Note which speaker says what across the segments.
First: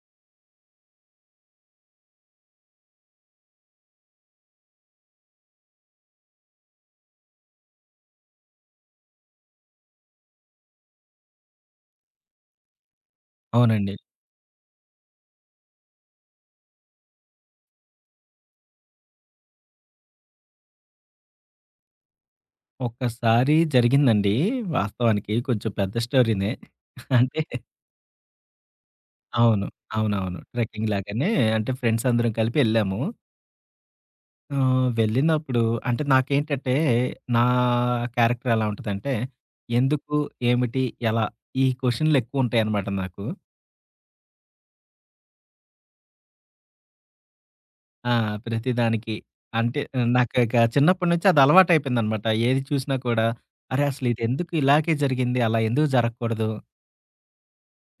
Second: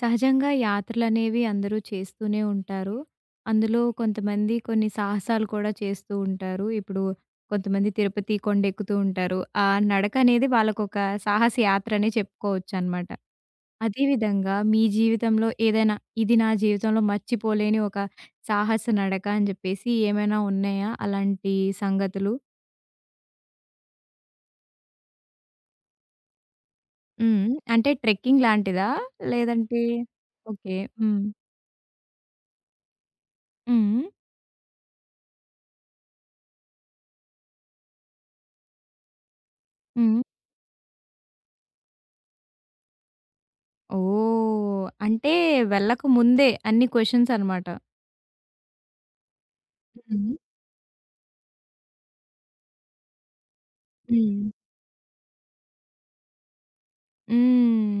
Speaker 1: సహజంగా యాత్రలనేవి అందరూ చేస్తూనే ఉంటారు. అందులో కొంతమంది కొన్ని సాహసాలు కూడా చేస్తూ ఉంటారు. ఇప్పుడు కొంతమంది తిరుపతి కొండెక్కుతూ ఉంటారు. ఆ నడకనేది వాళ్ళకొక సాహస యాత్రనే చెప్పుకోవచ్చనమాట.
Speaker 2: అవునండి.
Speaker 1: అదే విధంగా మీ జీవితంలో ఏదైనా, ఇది నా జీవితంలో మర్చిపోలేని ఒక సాహస నడక అని జెప్పేసి ఏమైనా ఉన్నాయా అలాంటి సంగతులు?
Speaker 2: ఒక్కసారి జరిగిందండి వాస్తవానికి. కొంచెం పెద్ద స్టోరీనే. అంటే
Speaker 1: హ్మ్. అంటే ట్రెక్కింగ్ లాంటిదా?
Speaker 2: అవును.
Speaker 1: లేదంటే
Speaker 2: అవునవును.
Speaker 1: ఓకే.
Speaker 2: ట్రెక్కింగ్
Speaker 1: హ్మ్.
Speaker 2: లాగానే అంటే ఫ్రెండ్స్ అందరం కలిపి ఎళ్ళాము.
Speaker 1: హ్మ్.
Speaker 2: వెళ్ళినప్పుడు అంటే నాకేంటంటే నా క్యారెక్టర్ ఎలా ఉంటదంటే, ఎందుకు,
Speaker 1: హ్మ్.
Speaker 2: ఏమిటి, ఎలా ఈ క్వెషన్‌లు ఎక్కువుంటాయన్నమాట నాకు.
Speaker 1: ఓహ్! అంటే వెళ్ళక ముందే అన్ని క్వెషన్స్ అనమాట.
Speaker 2: ఆ! ప్రతిదానికి. అంటే
Speaker 1: హ్మ్.
Speaker 2: నాకు ఇక చిన్నప్పటి నుంచి అది అలవాటయిపోయిందన్నమాట. ఏది చూసినా కూడా అరే! అసలు ఇది
Speaker 1: హ్మ్.
Speaker 2: ఎందుకు ఇలాగే జరిగింది? అలా ఎందుకు జరగకూడదు?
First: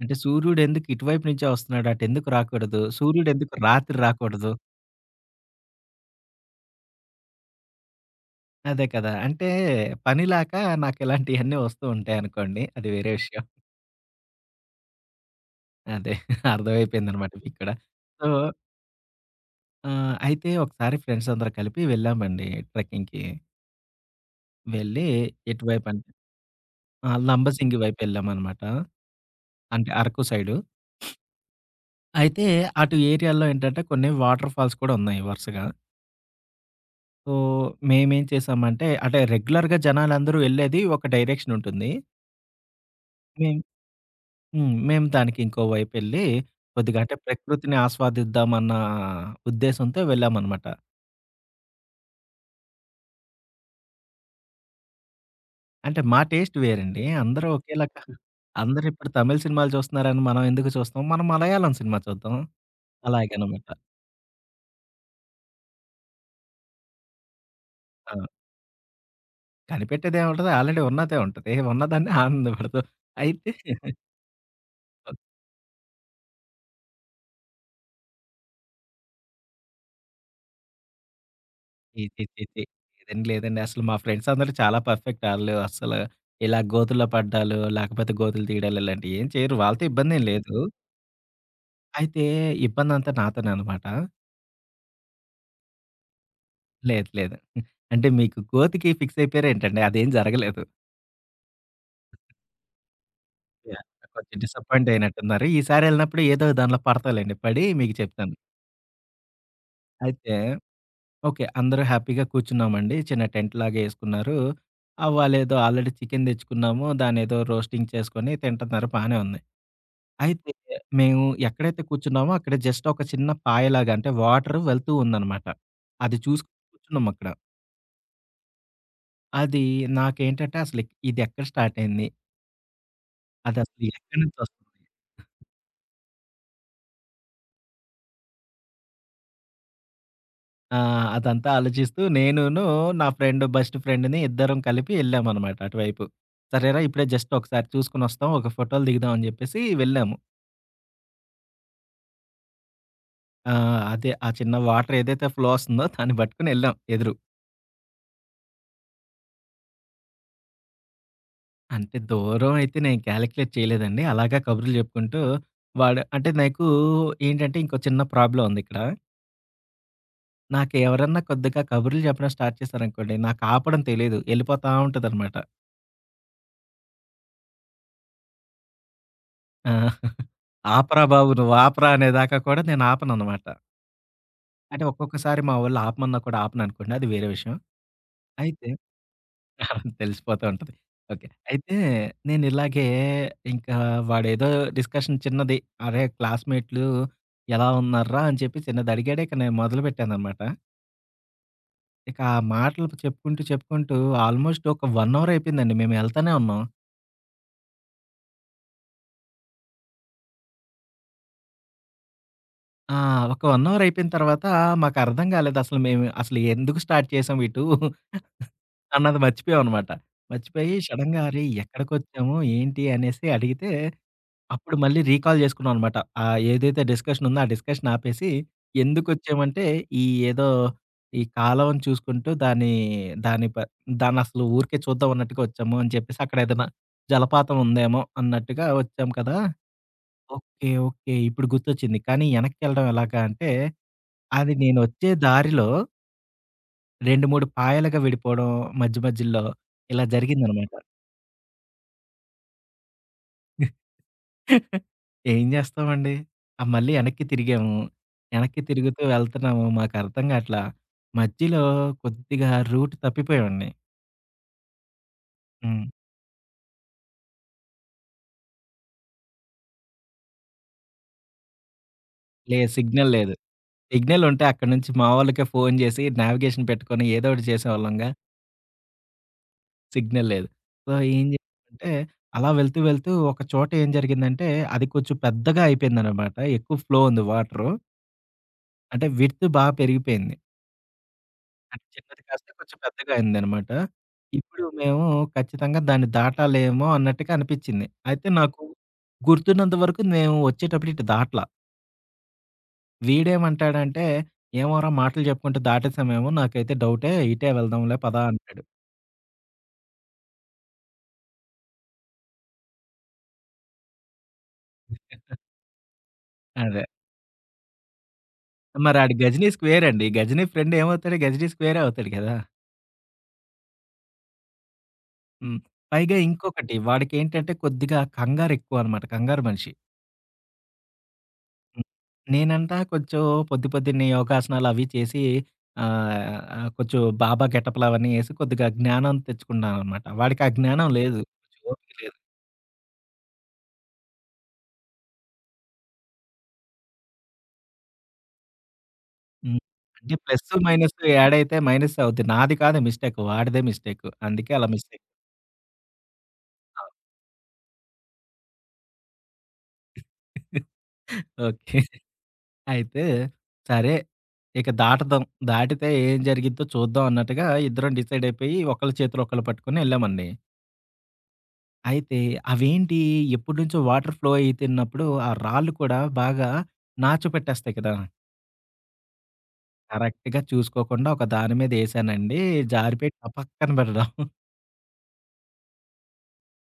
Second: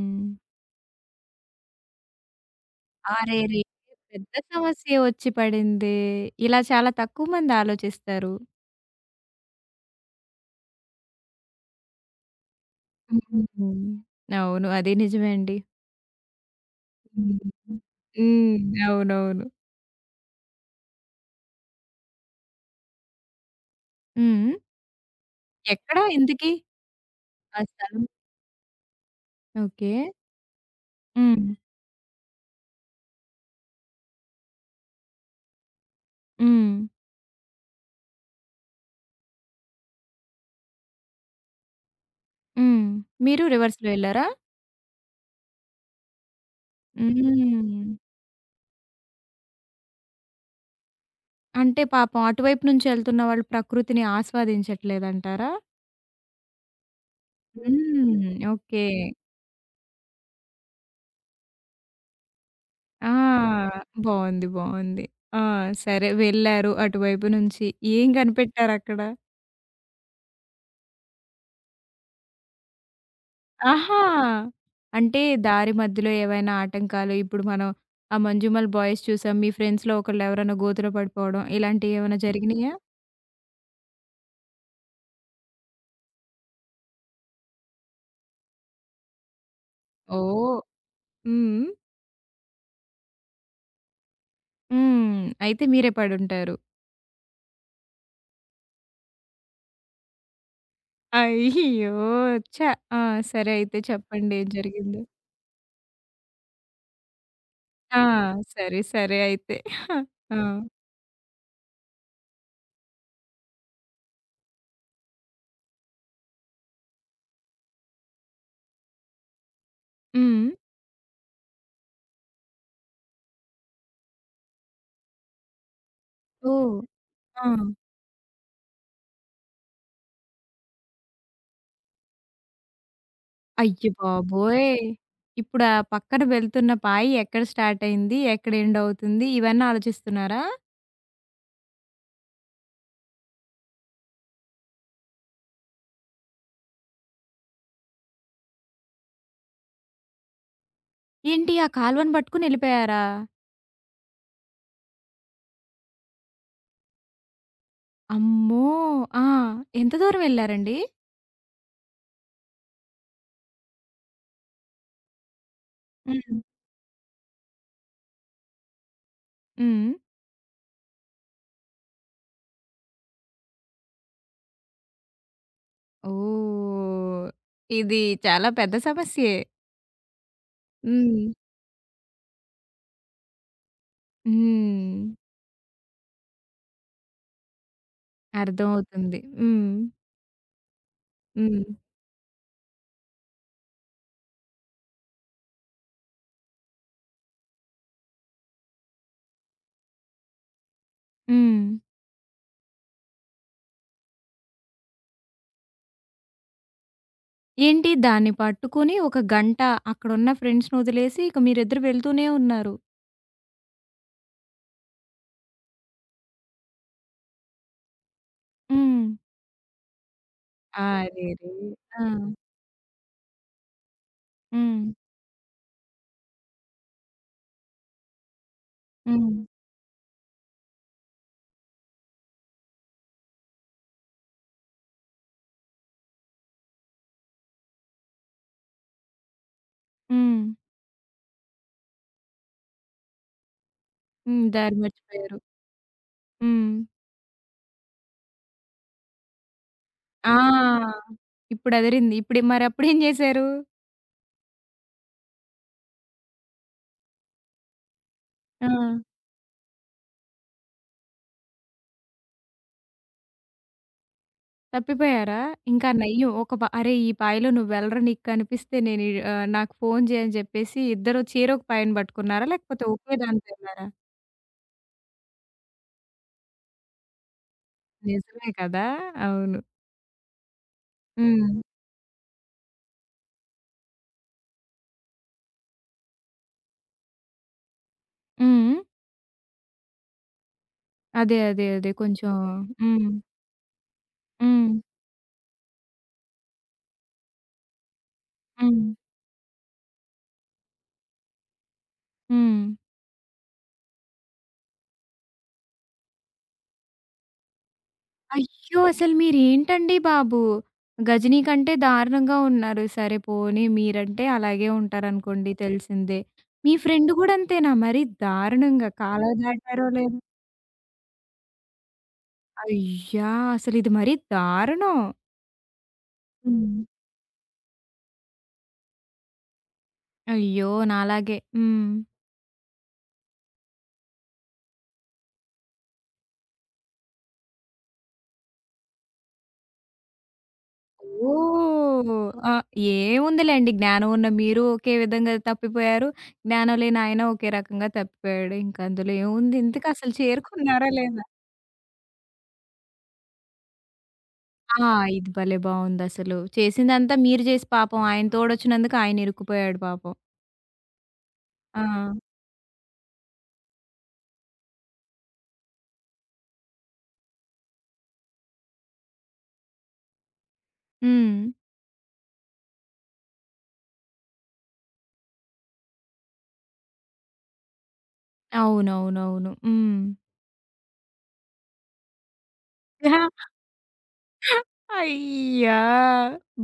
Speaker 2: అంటే సూర్యుడు ఎందుకు ఇటువైపు నుంచే వస్తున్నాడు అటెందుకు రాకూడదు? సూర్యుడు ఎందుకు
Speaker 1: అరెరే!
Speaker 2: రాత్రి
Speaker 1: పెద్ద
Speaker 2: రాకూడదు?
Speaker 1: సమస్యే వచ్చి పడిందే. ఇలా చాలా తక్కువ మంది ఆలోచిస్తారు.
Speaker 2: అదే కదా! అంటే పనిలేక నాకు ఇలాంటియన్నీ వస్తూ ఉంటాయనుకోండి. అది వేరే విషయం.
Speaker 1: హ్మ్. అవును. అది నిజమే అండి.
Speaker 2: అదే అర్థమైపోయిందనమాట
Speaker 1: హ్మ్.
Speaker 2: మీకు కూడా. సో,
Speaker 1: హ్మ్. అవునవును.
Speaker 2: అయితే ఒకసారి ఫ్రెండ్స్ అందరం కలిపి వెళ్ళామండి ట్రెక్కింగ్‌కి.
Speaker 1: హ్మ్.
Speaker 2: వెళ్ళి
Speaker 1: ఎక్కడ
Speaker 2: ఎటువైపంటే
Speaker 1: ఇంతకీ?
Speaker 2: ఆ!
Speaker 1: ఆ
Speaker 2: లంబసింగి
Speaker 1: స్థలం
Speaker 2: వైపెళ్ళామనమాట. అంటే
Speaker 1: ఓకే.
Speaker 2: అరకు సైడు.
Speaker 1: హ్మ్.
Speaker 2: అయితే అటు ఏరియాలో ఏంటంటే కొన్ని వాటర్ ఫాల్స్ కూడా ఉన్నాయి వరుసగా.
Speaker 1: హ్మ్.
Speaker 2: సో, మేమేం చేసామంటే అంటే రెగ్యులర్‌గా జనాలందరూ ఎళ్ళేది ఒక డైరెక్షన్ ఉంటుంది.
Speaker 1: హ్మ్. మీరు
Speaker 2: మేం
Speaker 1: రివర్స్‌లో ఎళ్లారా?
Speaker 2: హ్మ్. మేము దానికి ఇంకో వైపెళ్లి కొద్దిగా అంటే ప్రకృతిని
Speaker 1: హ్మ్.
Speaker 2: ఆస్వాదిద్దామన్న ఉద్దేశంతో వెళ్ళామనమాట.
Speaker 1: అంటే పాపం అటువైపు నుంచి ఎళ్తున్న వాళ్ళు ప్రకృతిని ఆస్వాదించట్లేదంటారా?
Speaker 2: అంటే మా టేస్ట్ వేరండి. అందరూ ఒకేలా కా
Speaker 1: హ్మ్. ఓకే.
Speaker 2: అందరూ ఇప్పుడు తమిళ్ సినిమాలు చూస్తున్నారని మనం ఎందుకు చూస్తాం? మనం మలయాళం సినిమా చూద్దాం.
Speaker 1: ఆ!
Speaker 2: అలాగనమాట.
Speaker 1: బావుంది. బావుంది. ఆ! సరే వెళ్లారు అటువైపు నుంచి. ఏం
Speaker 2: ఆ!
Speaker 1: కనిపెట్టారక్కడ?
Speaker 2: కనిపెట్టేదేముంటది ఆల్రెడీ ఉన్నదే ఉంటది. ఉన్నదాన్ని ఆనందపడతాం. అయితే
Speaker 1: ఆహా! అంటే దారి మధ్యలో ఏవైనా ఆటంకాలు ఇప్పుడు మనం ఆ 'మంజుమల్ బాయ్స్' చూసాం. మీ ఫ్రెండ్స్‌లో ఒకళ్ళు ఎవరైనా గోతిలో పడిపోవడం ఇలాంటివి
Speaker 2: ఛీ!
Speaker 1: ఏమైనా
Speaker 2: ఛీ! ఛీ! ఛీ!
Speaker 1: జరిగినాయా?
Speaker 2: లేదండి. లేదండి. అసలు మా ఫ్రెండ్స్ అందరూ చాలా పర్ఫెక్ట్. ఆళ్ళు అస్సలు ఇలా గోతుల్లో పడ్డాలు, లేకపోతే గోతులు తీయడాలు ఇలాంటివి ఏం చేయరు. వాళ్ళతో ఇబ్బందేం లేదు.
Speaker 1: ఓహ్! హ్మ్.
Speaker 2: అయితే ఇబ్బందంతా నాతోనే అనమాట.
Speaker 1: హ్మ్. అయితే మీరే పడుంటారు.
Speaker 2: లేదు, లేదు. అంటే మీకు గోతికి ఫిక్స్ అయిపోయారేంటండి? అదేం జరగలేదు.
Speaker 1: అయ్యో! ఛ! ఆ! సరే అయితే
Speaker 2: యాహ్!
Speaker 1: చెప్పండి
Speaker 2: కొంచెం
Speaker 1: ఏం
Speaker 2: డిసప్పాయింట్
Speaker 1: జరిగిందో?
Speaker 2: అయినట్టున్నారు. ఈసారి ఎళ్ళినప్పుడు ఏదో దానిలో పడతాలెండి. పడి మీకు
Speaker 1: ఆ!
Speaker 2: చెప్తాను.
Speaker 1: సరే, సరే అయితే.
Speaker 2: అయితే
Speaker 1: ఆ!
Speaker 2: ఓకే. అందరూ హ్యాపీగా కూర్చున్నామండి. చిన్న టెంట్‌లాగా ఏసుకున్నారు. ఆ! వాళ్ళేదో ఆల్రెడీ చికెన్ తెచ్చుకున్నాము. దాన్నేదో రోస్టింగ్ చేసుకొని తింటున్నారు బానే ఉంది.
Speaker 1: హ్మ్.
Speaker 2: అయితే మేము ఎక్కడైతే కూర్చున్నామో అక్కడ జస్ట్ ఒక చిన్న పాయలాగా అంటే వాటర్ వెళ్తూ ఉందనమాట. అది చూసుకొని
Speaker 1: ఓహ్!
Speaker 2: కూర్చున్నాం అక్కడ.
Speaker 1: ఆ!
Speaker 2: అది నాకేంటంటే అసలు ఇది ఎక్కడ స్టార్ట్ అయింది? అదసలు
Speaker 1: అయ్య
Speaker 2: ఎక్కడి నుంచి
Speaker 1: బాబోయ్!
Speaker 2: వస్తుంది?
Speaker 1: ఇప్పుడు ఆ పక్కన వెళ్తున్న పాయి ఎక్కడ స్టార్ట్ అయింది? ఎక్కడ ఎండ్ అవుతుంది? ఇవన్నీ ఆలోచిస్తున్నారా?
Speaker 2: ఆ! అదంతా ఆలోచిస్తూ నేనును నా ఫ్రెండ్ బెస్ట్ ఫ్రెండ్‌ని ఇద్దరం కలిపి ఎళ్ళామనమాట అటువైపు. సరేరా ఇప్పుడే జస్ట్ ఒకసారి చూసుకొనొస్తాం. ఒక ఫోటోలు దిగుదాం అని జెప్పేసి వెళ్ళాము.
Speaker 1: ఏంటి ఆ కాలువను పట్టుకొని ఎళ్ళిపోయారా?
Speaker 2: ఆ! అదే ఆ చిన్న వాటర్ ఏదైతే ఫ్లో వస్తుందో దాన్ని పట్టుకొని ఎళ్ళాం ఎదురు.
Speaker 1: అమ్మో! ఆ! ఎంత దూరం వెళ్లారండి?
Speaker 2: అంటే దూరం అయితే నేను కాలిక్యులేట్ చేయలేదండి. అలాగా కబుర్లు చెప్పుకుంటూ వాడు అంటే
Speaker 1: హ్మ్.
Speaker 2: నాకు ఏంటంటే ఇంకో చిన్న ప్రాబ్లమ్ ఉంది ఇక్కడ.
Speaker 1: హ్మ్.
Speaker 2: నాకెవరన్నా కొద్దిగా కబుర్లు చెప్పడం స్టార్ట్ చేశారనుకోండి, నాకు ఆపడం తెలీదు. ఎళ్ళిపోతా ఉంటదనమాట.
Speaker 1: ఓహ్! ఇది చాలా పెద్ద సమస్యే.
Speaker 2: ఆ! "ఆపరా
Speaker 1: హ్మ్.
Speaker 2: బాబు నువ్వు ఆపరా" అనేదాకా కూడా నేను ఆపననమాట. అంటే
Speaker 1: హ్మ్.
Speaker 2: ఒక్కొక్కసారి మా వోళ్ళు ఆపమన్నా కూడా ఆపననుకోండి అది వేరే విషయం. అయితే
Speaker 1: అర్థమవుతుంది. హ్మ్.
Speaker 2: అలా తెలిసిపోతూ ఉంటది. ఓకే.
Speaker 1: హ్మ్.
Speaker 2: అయితే నేనిలాగే ఇంకా వాడేదో డిస్కషన్ చిన్నది, "అరే! క్లాస్‌మేట్లు ఎలా ఉన్నార్రా?" అని చెప్పి చిన్నదడిగాడు. ఇక నేను మొదలుపెట్టాననమాట.
Speaker 1: హ్మ్.
Speaker 2: ఇక ఆ మాటలు చెప్పుకుంటూ, చెప్పుకుంటూ ఆల్మోస్ట్ ఒక 1 అవర్ అయిపోయిందండి. మేము ఎళ్తానే ఉన్నాం.
Speaker 1: ఏంటి దాన్ని పట్టుకొని ఒక గంట అక్కడున్న ఫ్రెండ్స్‌నొదిలేసి ఇక మీరిద్దరు వెళ్తూనే ఉన్నారు.
Speaker 2: ఆ! ఒక 1 అవర్ అయిపోయిన తర్వాత మాకర్థం కాలేదు. అసలు మేము ఎందుకు స్టార్ట్ చేసాం ఇటు
Speaker 1: హ్మ్.
Speaker 2: అన్నది మర్చిపోయామనమాట. మర్చిపోయి సడెన్‌గా అరేయ్!
Speaker 1: అరెరే! ఆ!
Speaker 2: ఎక్కడికొచ్చాము? ఏంటి? అనేసి అడిగితే అప్పుడు
Speaker 1: హ్మ్.
Speaker 2: మళ్ళీ రీకాల్ జేసుకున్నామనమాట. ఏదైతే డిస్కషన్ ఉందో, ఆ డిస్కషన్ ఆపేసి
Speaker 1: హ్మ్.
Speaker 2: ఎందుకొచ్చామంటే, ఈ ఏదో ఈ కాలవను చూసుకుంటూ దాన్ని, దాని ప దాన్నసలు ఊరికే చూద్దాం అన్నట్టుగా వచ్చాము అని చెప్పేసి, అక్కడ ఏదైనా జలపాతం ఉందేమో అన్నట్టుగా వచ్చాం కదా!
Speaker 1: హ్మ్.
Speaker 2: ఓకే. ఓకే. ఇప్పుడు గుర్తొచ్చింది. కానీ యెనక్కెళ్ళడం ఎలాగా అంటే,
Speaker 1: హ్మ్.
Speaker 2: అది
Speaker 1: దారి
Speaker 2: నేనొచ్చే
Speaker 1: మర్చిపోయారు.
Speaker 2: దారిలో
Speaker 1: హ్మ్.
Speaker 2: 2, 3 పాయలుగా విడిపోవడం మధ్య మధ్యలో ఇలా
Speaker 1: ఆ!
Speaker 2: జరిగిందనమాట.
Speaker 1: ఇప్పుడు అదిరింది. ఇప్పుడు మరప్పుడేం జేశారు?
Speaker 2: ఏం జేస్తామండి? ఆ! మళ్ళీ ఎనక్కి తిరిగాము. ఎనక్కి
Speaker 1: ఆ!
Speaker 2: తిరుగుతూ వెళ్తున్నాము. మాకర్థం గాట్లా. మధ్యలో కొద్దిగా రూట్ తప్పిపోయామండి.
Speaker 1: తప్పిపోయారా?
Speaker 2: హ్మ్.
Speaker 1: ఇంకా నయ్యం ఒక పా "అరే! ఈ పాయలో నువ్వెళ్ళరా నీకు కనిపిస్తే నేను ఈ నాకు ఫోను జేయి" అని జెప్పేసి ఇద్దరు చేరొక పాయను బట్టుకున్నారా?
Speaker 2: లేదు
Speaker 1: లేకపోతే
Speaker 2: సిగ్నల్
Speaker 1: ఒకే
Speaker 2: లేదు.
Speaker 1: దానితో ఎళ్లారా?
Speaker 2: సిగ్నల్ ఉంటే అక్కడి నుంచి మా వాళ్ళకే ఫోను జేసి నావిగేషన్ పెట్టుకొని ఏదో ఒకటి చేసేవాళ్ళంగా
Speaker 1: నిజమే కదా! అవును.
Speaker 2: సిగ్నల్ లేదు. సో, ఏం
Speaker 1: హ్మ్.
Speaker 2: జేసామంటే అలా వెళ్తూ, వెళ్తూ ఒక చోట ఏం జరిగిందంటే అది కొంచెం పెద్దగా అయిపోయిందనమాట. ఎక్కువ ఫ్లో ఉంది వాటరు.
Speaker 1: హ్మ్.
Speaker 2: అంటే విడ్త్ బా పెరిగిపోయింది.
Speaker 1: అదే. అదే.
Speaker 2: అంటే
Speaker 1: అదే.
Speaker 2: చిన్నది
Speaker 1: కొంచెం
Speaker 2: కాస్త కొంచెం
Speaker 1: హ్మ్.
Speaker 2: పెద్దగా అయిందనమాట. ఇప్పుడు
Speaker 1: హ్మ్.
Speaker 2: మేము ఖచ్చితంగా దాన్ని దాటాలేమో అన్నట్టుగా అనిపిచ్చింది. అయితే నాకు
Speaker 1: హ్మ్.
Speaker 2: గుర్తున్నంత వరకు మేము వచ్చేటప్పుడు ఇటు దాటలా.
Speaker 1: హ్మ్.
Speaker 2: వీడేమంటాడంటే, "ఏమోరా! మాటలు చెప్పుకుంటూ దాటేసామేమో! నాకైతే డౌటే. ఇటే వెళ్దాంలే పదా" అంటాడు.
Speaker 1: అయ్యో! అసలు మీరేంటండి బాబు! గజినీ కంటే దారుణంగా ఉన్నారు. సరే పోనీ మీరంటే అలాగే ఉంటారనుకోండి తెలిసిందే. మీ
Speaker 2: అదే.
Speaker 1: ఫ్రెండ్ గూడా అంతేనా మరి దారుణంగా
Speaker 2: మరి ఆడు
Speaker 1: కాలువ
Speaker 2: గజనీ స్క్వేర్
Speaker 1: దాటారో
Speaker 2: అండి.
Speaker 1: లేదో?
Speaker 2: గజనీ ఫ్రెండ్ ఏమవుతాడు? గజనీ స్క్వేరే అవుతాడు కదా!
Speaker 1: అయ్యా! అసలిది మరీ దారుణం.
Speaker 2: హ్మ్. పైగా ఇంకొకటి
Speaker 1: హ్మ్.
Speaker 2: వాడికేంటంటే కొద్దిగా కంగారెక్కువనమాట. కంగారు మనిషి.
Speaker 1: అయ్యో! నాలాగే.
Speaker 2: హ్మ్.
Speaker 1: హ్మ్.
Speaker 2: నేనంట కొంచెం పొద్దు పొద్దున్నే యోగాసనాలవి చేసి ఆహ్, ఆహ్, కొంచెం బాబా గెటప్‌లవన్నీ ఏసి కొద్దిగా జ్ఞానం తెచ్చుకున్నాననమాట. వాడికి ఆ జ్ఞానం లేదు. కొంచెం ఓపిక
Speaker 1: ఓహ్!
Speaker 2: లేదు.
Speaker 1: ఆ! ఏముందిలెండి. జ్ఞానం ఉన్న మీరు ఒకే విధంగా తప్పిపోయారు. జ్ఞానం లేని ఆయన ఒకే రకంగా తప్పిపోయాడు. ఇంక అందులో ఏముంది?
Speaker 2: హ్మ్.
Speaker 1: ఇంతకసలు
Speaker 2: అంటే ప్లస్సు,
Speaker 1: చేరుకున్నారా
Speaker 2: మైనస్సు
Speaker 1: లేదా?
Speaker 2: యాడ్ అయితే మైనస్సే అవుద్ది. నాది కాదు మిస్టేక్. వాడిదే మిస్టేకు. అందుకే అలా
Speaker 1: ఆ!
Speaker 2: మిస్టేక్.
Speaker 1: ఇది భలే బావుందసలు. చేసిందంతా మీరు చేసి పాపం ఆయన తోడొచ్చినందుకు ఆయన ఇరుక్కుపోయాడు పాపం.
Speaker 2: ఓకే.
Speaker 1: ఆ!
Speaker 2: అయితే సరే ఇక దాటుదాం. దాటితే ఏం జరిగిద్దో చూద్దాం అన్నట్టుగా ఇద్దరం డిసైడయిపోయి ఒకళ్ళ చేతులు ఒకళ్ళు పట్టుకొని ఎళ్ళామండి.
Speaker 1: హ్మ్.
Speaker 2: అయితే అవేంటి ఎప్పటినుంచో వాటర్ ఫ్లో అయితున్నప్పుడు, ఆ రాళ్ళు కూడా బాగా నాచు పెట్టేస్తాయి కదా!
Speaker 1: అవునవునవును. హ్మ్.
Speaker 2: కరెక్ట్‌గా చూసుకోకుండా ఒక దాని మీద ఏసానండి. జారిపోయి టపక్కన పడడం.
Speaker 1: అయ్యా!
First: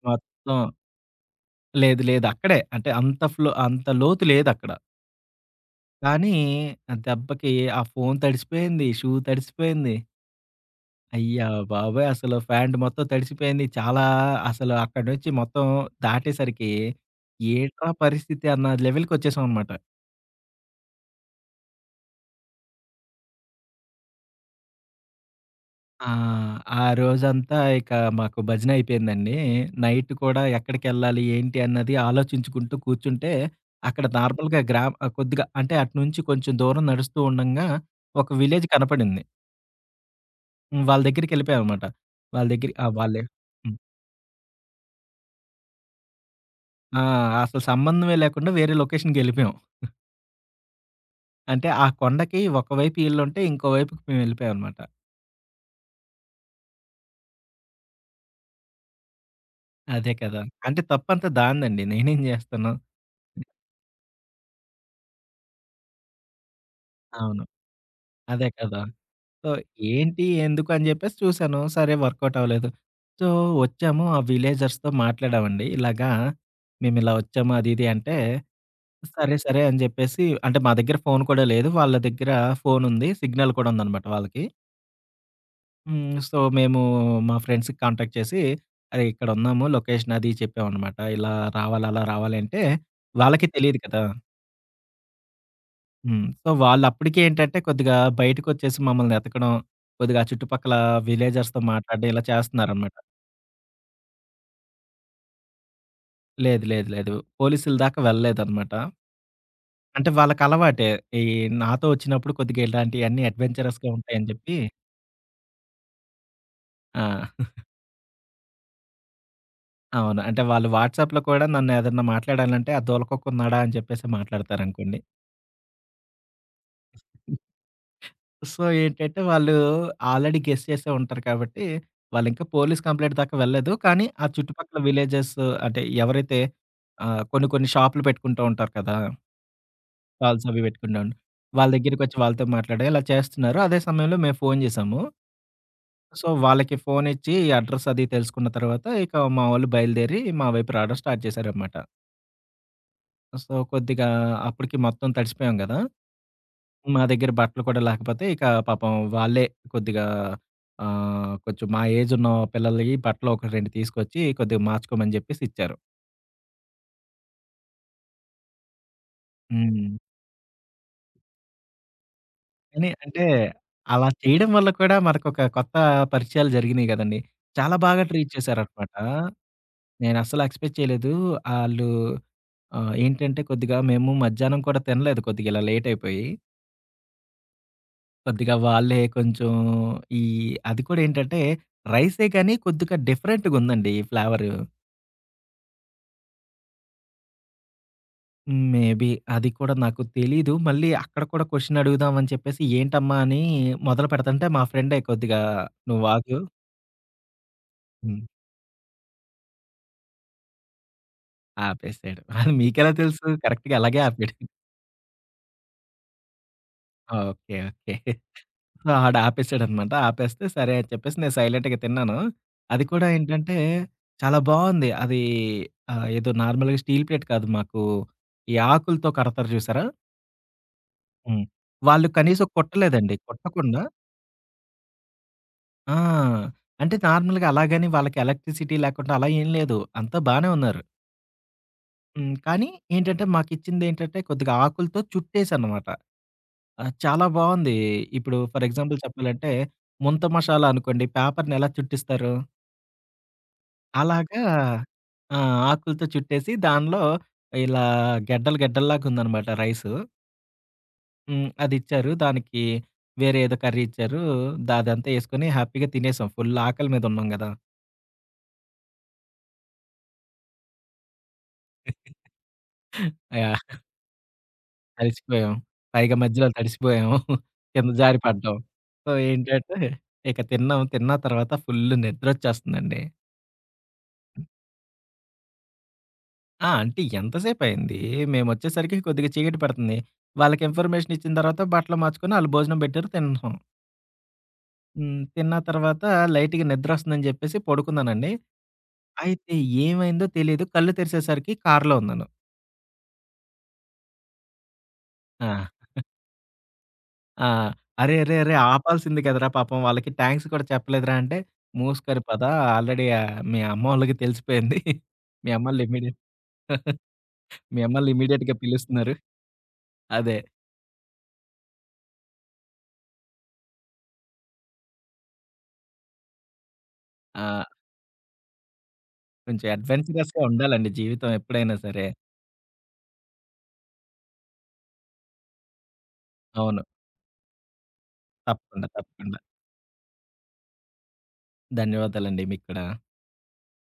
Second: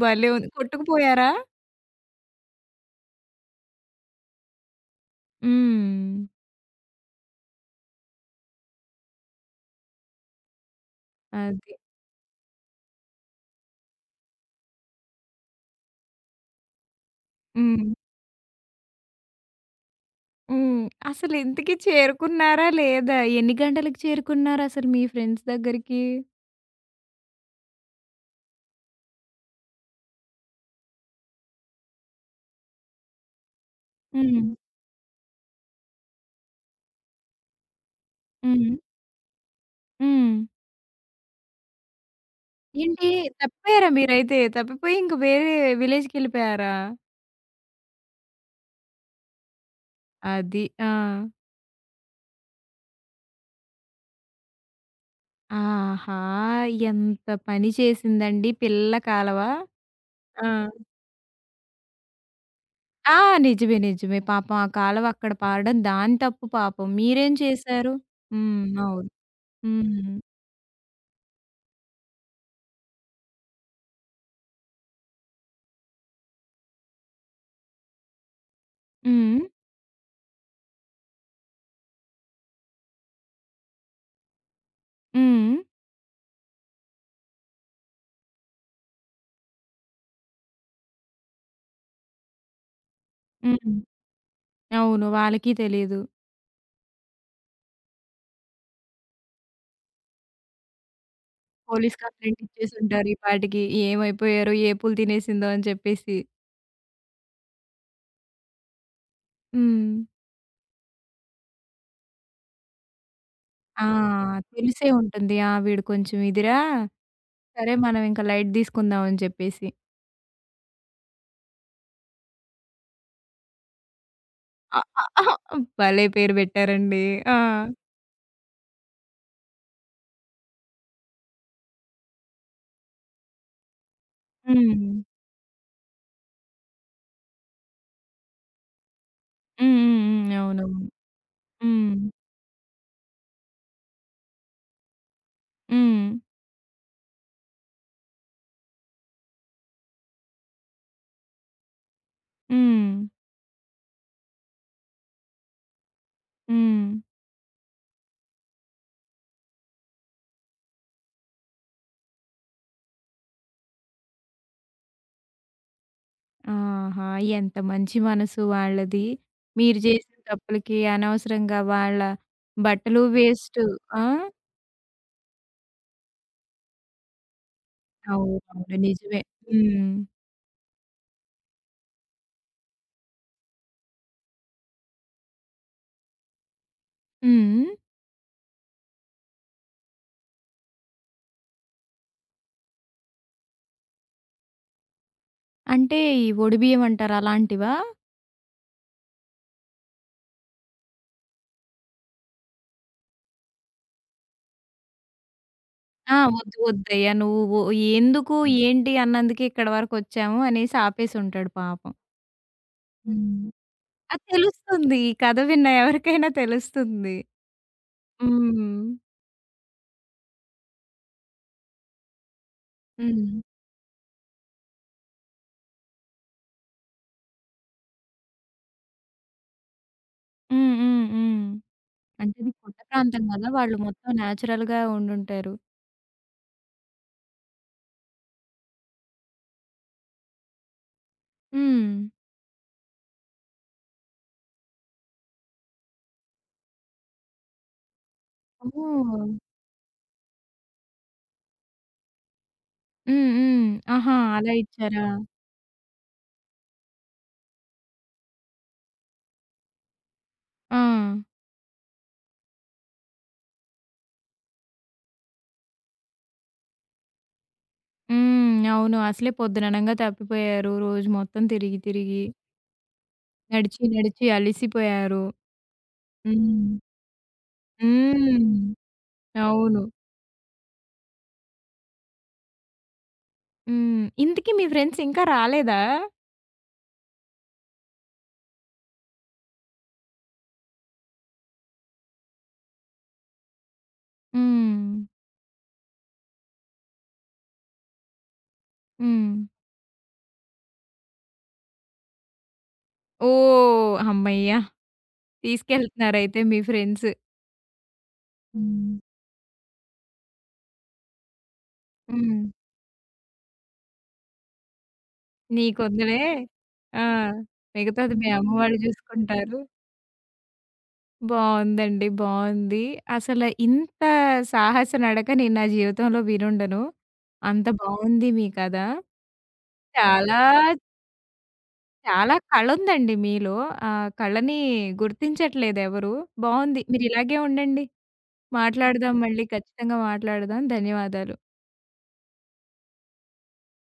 Speaker 1: భలే ఉంది.
Speaker 2: మొత్తం
Speaker 1: కొట్టుకుపోయారా?
Speaker 2: లేదు, లేదు. అక్కడే అంటే అంత ఫ్లో అంత లోతు లేదక్కడ.
Speaker 1: హ్మ్.
Speaker 2: కానీ ఆ దెబ్బకి ఆ ఫోను తడిసిపోయింది. షూ తడిసిపోయింది. అయ్య
Speaker 1: అది.
Speaker 2: బాబోయ్! అసలు ప్యాంట్ మొత్తం తడిసిపోయింది. చాలా అసలు అక్కడి నుంచి మొత్తం దాటేసరికి
Speaker 1: హ్మ్.
Speaker 2: ఏంట్రా పరిస్థితి అన్న లెవెల్‌కొచ్చేసామనమాట.
Speaker 1: హ్మ్. అసలు ఇంతకి చేరుకున్నారా లేదా? ఎన్ని గంటలకు చేరుకున్నారసలు మీ ఫ్రెండ్స్ దగ్గరికి?
Speaker 2: ఆ! ఆ రోజంతా ఇక మాకు భజన అయిపోయిందండి. నైట్ కూడా ఎక్కడికెళ్ళాలి, ఏంటి అన్నది ఆలోచించుకుంటూ కూర్చుంటే, అక్కడ
Speaker 1: హ్మ్.
Speaker 2: నార్మల్‌గా గ్రా కొద్దిగా అంటే అటు నుంచి కొంచెం దూరం నడుస్తూ ఉండంగా ఒక విలేజ్
Speaker 1: హ్మ్.
Speaker 2: కనపడింది.
Speaker 1: హ్మ్.
Speaker 2: హ్మ్. వాళ్ళ దగ్గరికెళ్ళిపోయామనమాట. వాళ్ళ దగ్గర ఆ!
Speaker 1: ఏంటి
Speaker 2: వాళ్ళే హ్మ్.
Speaker 1: తప్పిపోయారా మీరైతే? తప్పిపోయి ఇంక వేరే విలేజ్‌కెళ్ళిపోయారా?
Speaker 2: ఆ! అసలు సంబంధమే లేకుండా వేరే లొకేషన్‌కెళ్ళిపోయాం.
Speaker 1: అది. ఆ!
Speaker 2: అంటే ఆ కొండకి ఒకవైపు ఈళ్ళుంటే, ఇంకోవైపుకి మేమెళ్ళిపోయామనమాట.
Speaker 1: ఆహా! ఎంత పని చేసిందండి పిల్ల కాలవ.
Speaker 2: అదే కదా!
Speaker 1: ఆ!
Speaker 2: అంటే తప్పంతా దానిదండి. నేనేం జేస్తాను?
Speaker 1: ఆ! నిజమే. నిజమే. పాపం ఆ కాలవ అక్కడ పాడడం దాని తప్పు పాపం. మీరేం
Speaker 2: అవును.
Speaker 1: చేశారు?
Speaker 2: అదే
Speaker 1: హ్మ్.
Speaker 2: కదా!
Speaker 1: అవును.
Speaker 2: సో,
Speaker 1: హ్మ్.
Speaker 2: ఏంటి? ఎందుకు? అని జెప్పేసి చూసాను. సరే వర్కౌట్ అవ్వలేదు. సో, వచ్చాము ఆ విలేజర్స్‌తో మాట్లాడామండి. ఇలాగా మేమిలా వచ్చాము అది ఇది అంటే, సరే,
Speaker 1: హ్మ్.
Speaker 2: సరే అని జెప్పేసి అంటే మా దగ్గర ఫోన్ కూడా లేదు. వాళ్ళ దగ్గర ఫోనుంది. సిగ్నల్ కూడా ఉందనమాట వాళ్ళకి.
Speaker 1: హ్మ్.
Speaker 2: హ్మ్. సో, మేము మా ఫ్రెండ్స్‌కి కాంటాక్ట్ చేసి, "అరే! ఇక్కడున్నాము లొకేషన్" అది చెప్పామనమాట. ఇలా రావాలి, అలా రావాలి అంటే వాళ్ళకి
Speaker 1: హ్మ్.
Speaker 2: తెలీదు కదా!
Speaker 1: అవును. వాళ్ళకి తెలీదు.
Speaker 2: హ్మ్. సో, వాళ్ళప్పటికే ఏంటంటే, కొద్దిగా బయటకొచ్చేసి మమ్మల్ని ఎతకడం, కొద్దిగా ఆ చుట్టుపక్కల విలేజర్స్‌తో
Speaker 1: పోలీస్
Speaker 2: మాట్లాడడం ఇలా
Speaker 1: కంప్లెయింట్
Speaker 2: చేస్తన్నారనమాట.
Speaker 1: ఇచ్చేసుంటారు ఈ పాటికి. ఏమైపోయారో, ఏ పులి తినేసిందో అని చెప్పేసి.
Speaker 2: లేదు, లేదు, లేదు. పోలీసుల దాకా వెళ్ళలేదనమాట.
Speaker 1: హ్మ్.
Speaker 2: అంటే వాళ్ళకలవాటే. ఈ నాతో వచ్చినప్పుడు కొద్దిగా ఇలాంటియన్నీ
Speaker 1: ఆ!
Speaker 2: అడ్వెంచరస్‌గా ఉంటాయని జెప్పి
Speaker 1: తెలిసే ఉంటుంది. ఆ! వీడు కొంచెం ఇదిరా,
Speaker 2: ఆ!
Speaker 1: సరే మనం ఇంక లైట్ తీసుకుందాం అని చెప్పేసి.
Speaker 2: అవును. అంటే వాళ్ళు వాట్సాప్‌లో కూడా నన్నేదన్నా మాట్లాడాలంటే, ఆ దూలకొక్కున్నాడా అని చెప్పేసి
Speaker 1: అ
Speaker 2: మాట్లాడతారనుకోండి.
Speaker 1: అ అహా! భలే పేరు పెట్టారండి. ఆ!
Speaker 2: సో, ఏంటంటే వాళ్ళు ఆల్రెడీ గెస్ చేసే ఉంటారు కాబట్టి, వాళ్ళింకా పోలీస్ కంప్లెయింట్ దాకా వెళ్ళలేదు. కానీ, ఆ చుట్టుపక్కల
Speaker 1: హ్మ్.
Speaker 2: విలేజెస్ అంటే ఎవరైతే కొన్ని కొన్ని షాపులు పెట్టుకుంటూ ఉంటారు కదా!
Speaker 1: హ్మ్. హ్మ్. హ్మ్.
Speaker 2: స్టాల్స్ అవి
Speaker 1: అవునవును.
Speaker 2: పెట్టుకుంటా ఉండి. వాళ్ళ
Speaker 1: హ్మ్.
Speaker 2: దగ్గరికొచ్చి వాళ్ళతో మాట్లాడి ఇలా చేస్తున్నారు. అదే సమయంలో మేము ఫోను జేశాము.
Speaker 1: హ్మ్.
Speaker 2: సో, వాళ్ళకి ఫోనిచ్చి అడ్రస్ అది తెలుసుకున్న తర్వాత ఇక మా వోళ్ళు బయలుదేరి మా వైపు రావడం స్టార్ట్ చేశారనమాట.
Speaker 1: హ్మ్.
Speaker 2: సో, కొద్దిగా అప్పటికి మొత్తం తడిసిపోయాం గదా!
Speaker 1: హ్మ్.
Speaker 2: మా దగ్గర బట్టలు కూడా లేకపోతే ఇక పాపం వాళ్ళే కొద్దిగా కొంచెం మా ఏజ్ ఉన్న పిల్లలయి బట్టలు ఒక 2 తీసుకొచ్చి కొద్దిగా మార్చుకోమని జెప్పేసి ఇచ్చారు.
Speaker 1: ఆహా! ఎంత మంచి మనసు వాళ్ళది. మీరు
Speaker 2: హ్మ్.
Speaker 1: చేసిన తప్పులకి అనవసరంగా వాళ్ళ
Speaker 2: కానీ
Speaker 1: బట్టలు
Speaker 2: అంటే
Speaker 1: వేస్టు. ఆ!
Speaker 2: అలా చేయడం వల్ల కూడా మనకొక కొత్త పరిచయాలు జరిగినియి గదండీ. చాలా బాగా ట్రీట్
Speaker 1: అవునవును.
Speaker 2: చేశారనమాట.
Speaker 1: నిజమే. హ్మ్.
Speaker 2: నేనస్సలు ఎక్స్‌పెక్ట్ చేయలేదు. ఆళ్ళు ఏంటంటే కొద్దిగా మేము మధ్యాహ్నం కూడా తినలేదు కొద్దిగా ఇలా లేట్ అయిపోయి.
Speaker 1: హ్మ్.
Speaker 2: కొద్దిగా వాళ్ళే కొంచెం ఈ అది కూడా ఏంటంటే రైసే కానీ కొద్దిగా డిఫరెంట్‌గుందండి ఫ్లేవరు.
Speaker 1: అంటే ఈ ఒడిబియ్యం అంటారు అలాంటివా?
Speaker 2: హ్మ్. మేబీ. అది కూడా నాకు తెలీదు. మళ్ళీ అక్కడ కూడా క్వెషన్ అడుగుదాం అని చెప్పేసి, ఏంటమ్మా అని మొదలు పెడుతుంటే మా ఫ్రెండే కొద్దిగా
Speaker 1: ఆ!
Speaker 2: నువ్వాగు
Speaker 1: వద్దు వద్దయ్యా నువ్వు
Speaker 2: హ్మ్.
Speaker 1: ఎందుకు, ఏంటి అన్నందుకే ఇక్కడి వరకొచ్చాము అనేసి ఆపేసుంటాడు పాపం.
Speaker 2: ఆపేసాడు. అది మీకెలా తెలుసు?
Speaker 1: హ్మ్.
Speaker 2: కరెక్ట్‌గా అలాగే
Speaker 1: అది
Speaker 2: ఆపాడు.
Speaker 1: తెలుస్తుంది. ఈ కథ విన్న ఎవరికైనా తెలుస్తుంది.
Speaker 2: ఓకే. ఓకే.
Speaker 1: హ్మ్.
Speaker 2: సో, ఆడు ఆపేసాడనమాట. ఆపేస్తే సరే అని చెప్పేసి నేను సైలెంట్‌గా తిన్నాను. అది కూడా
Speaker 1: హ్మ్.
Speaker 2: ఏంటంటే చాలా బావుంది. అది ఏదో నార్మల్‌గా స్టీల్ ప్లేట్ కాదు. మాకు ఈ ఆకులతో కడతారు చూసారా?
Speaker 1: హ్మ్. హ్మ్.
Speaker 2: హ్మ్.
Speaker 1: హ్మ్.
Speaker 2: వాళ్ళు
Speaker 1: అంటే
Speaker 2: కనీసం
Speaker 1: ఇది కొండ
Speaker 2: కొట్టలేదండి.
Speaker 1: ప్రాంతం కదా! వాళ్ళు
Speaker 2: కొట్టకుండా
Speaker 1: మొత్తం నేచురల్‌గా ఉండుంటారు.
Speaker 2: ఆ! అంటే నార్మల్‌గా అలాగని వాళ్ళకి ఎలక్ట్రిసిటీ లేకుండా అలా ఏం లేదు. అంతా బానే ఉన్నారు.
Speaker 1: హ్మ్.
Speaker 2: హ్మ్. కానీ ఏంటంటే మాకిచ్చిందేంటంటే కొద్దిగా ఆకులతో చుట్టేసనమాట. చాలా బావుంది. ఇప్పుడు ఫర్ ఎగ్జాంపుల్
Speaker 1: ఓహ్!
Speaker 2: చెప్పాలంటే ముంత మషాలా అనుకోండి పేపర్‌ని ఎలా చుట్టిస్తారు?
Speaker 1: హ్మ్. హ్మ్. ఆహా!
Speaker 2: అలాగా
Speaker 1: అలా ఇచ్చారా?
Speaker 2: ఆ! ఆకులతో చుట్టేసి దానిలో ఇలా గెడ్డలు గెడ్డల్లాగుందనమాట రైసు.
Speaker 1: ఆ!
Speaker 2: హ్మ్. అదిచ్చారు. దానికి వేరే ఏదో కర్రీ ఇచ్చారు. ద అదంతా యేసుకొని హ్యాపీగా తినేసాం. ఫుల్ ఆకలి మీద ఉన్నాం గదా!
Speaker 1: హ్మ్. అవును. అసలే పొద్దుననంగా తప్పిపోయారు. రోజు మొత్తం తిరిగి తిరిగి,
Speaker 2: ఆ!
Speaker 1: నడిచి నడిచి అలిసిపోయారు.
Speaker 2: తడిసిపోయాం. పైగా మధ్యలో
Speaker 1: హ్మ్.
Speaker 2: తడిసిపోయాము. కింద జారి
Speaker 1: హ్మ్.
Speaker 2: పడ్డాం. సో, ఏంటంటే
Speaker 1: అవును.
Speaker 2: ఇక తిన్నాం. తిన్న తర్వాత ఫుల్ నిద్రొచ్చేస్తుందండి.
Speaker 1: హ్మ్. ఇంతకీ మీ ఫ్రెండ్స్ ఇంకా రాలేదా?
Speaker 2: ఆ! అంటే ఎంతసేపయింది, మేమొచ్చేసరికి కొద్దిగా చీకటి పడుతుంది. వాళ్ళకి ఇన్ఫర్మేషన్ ఇచ్చిన తర్వాత బట్టలు మార్చుకొని ఆళ్ళు భోజనం పెట్టారు తిన్నాం.
Speaker 1: హ్మ్.
Speaker 2: హ్మ్. తిన్న తర్వాత లైట్‌గా నిద్రొస్తుందని చెప్పేసి పడుకున్నానండి.
Speaker 1: హ్మ్.
Speaker 2: అయితే ఏమైందో తెలీదు. కళ్ళు తెరిసేసరికి కార్‌లో ఉన్నాను.
Speaker 1: ఓహ్! హమ్మయ్య!
Speaker 2: ఆ!
Speaker 1: తీసుకెళ్తున్నారయితే మీ ఫ్రెండ్స్.
Speaker 2: ఆ! "అరే! అరే! అరే!
Speaker 1: హ్మ్.
Speaker 2: ఆపాల్సింది కదరా పాపం వాళ్ళకి థాంక్స్ కూడా చెప్పలేదురా" అంటే, "మూసుకొని
Speaker 1: హ్మ్.
Speaker 2: పద ఆల్రెడీ మీ అమ్మోళ్ళకి తెలిసిపోయింది. మీ అమ్మోళ్ళు
Speaker 1: నీకొద్దులే.
Speaker 2: ఇమ్మీడియేట్
Speaker 1: ఆ!
Speaker 2: మీ అమ్మోళ్ళు
Speaker 1: మిగతాది మీ అమ్మ
Speaker 2: ఇమ్మీడియేట్‌గా
Speaker 1: వాళ్ళు
Speaker 2: పిలుస్తున్నారు."
Speaker 1: చూసుకుంటారు.
Speaker 2: అదే.
Speaker 1: బావుందండి. బావుంది. అసల ఇంత సాహస నడక నేను నా జీవితంలో వినుండను.
Speaker 2: ఆ!
Speaker 1: అంత బావుంది మీ కథ.
Speaker 2: కొంచెం
Speaker 1: చాలా,
Speaker 2: అడ్వెంచరస్‌గా ఉండాలండి జీవితం ఎప్పుడైనా సరే.
Speaker 1: చాలా కళుందండి మీలో. ఆ కళని గుర్తించట్లేదెవరు. బావుంది.
Speaker 2: అవును.
Speaker 1: మీరిలాగే ఉండండి.
Speaker 2: తప్పకుండా.
Speaker 1: మాట్లాడదాం
Speaker 2: తప్పకుండా.
Speaker 1: మళ్ళీ ఖచ్చితంగా మాట్లాడదాం. ధన్యవాదాలు.
Speaker 2: ధన్యవాదాలండి మీకు కూడా.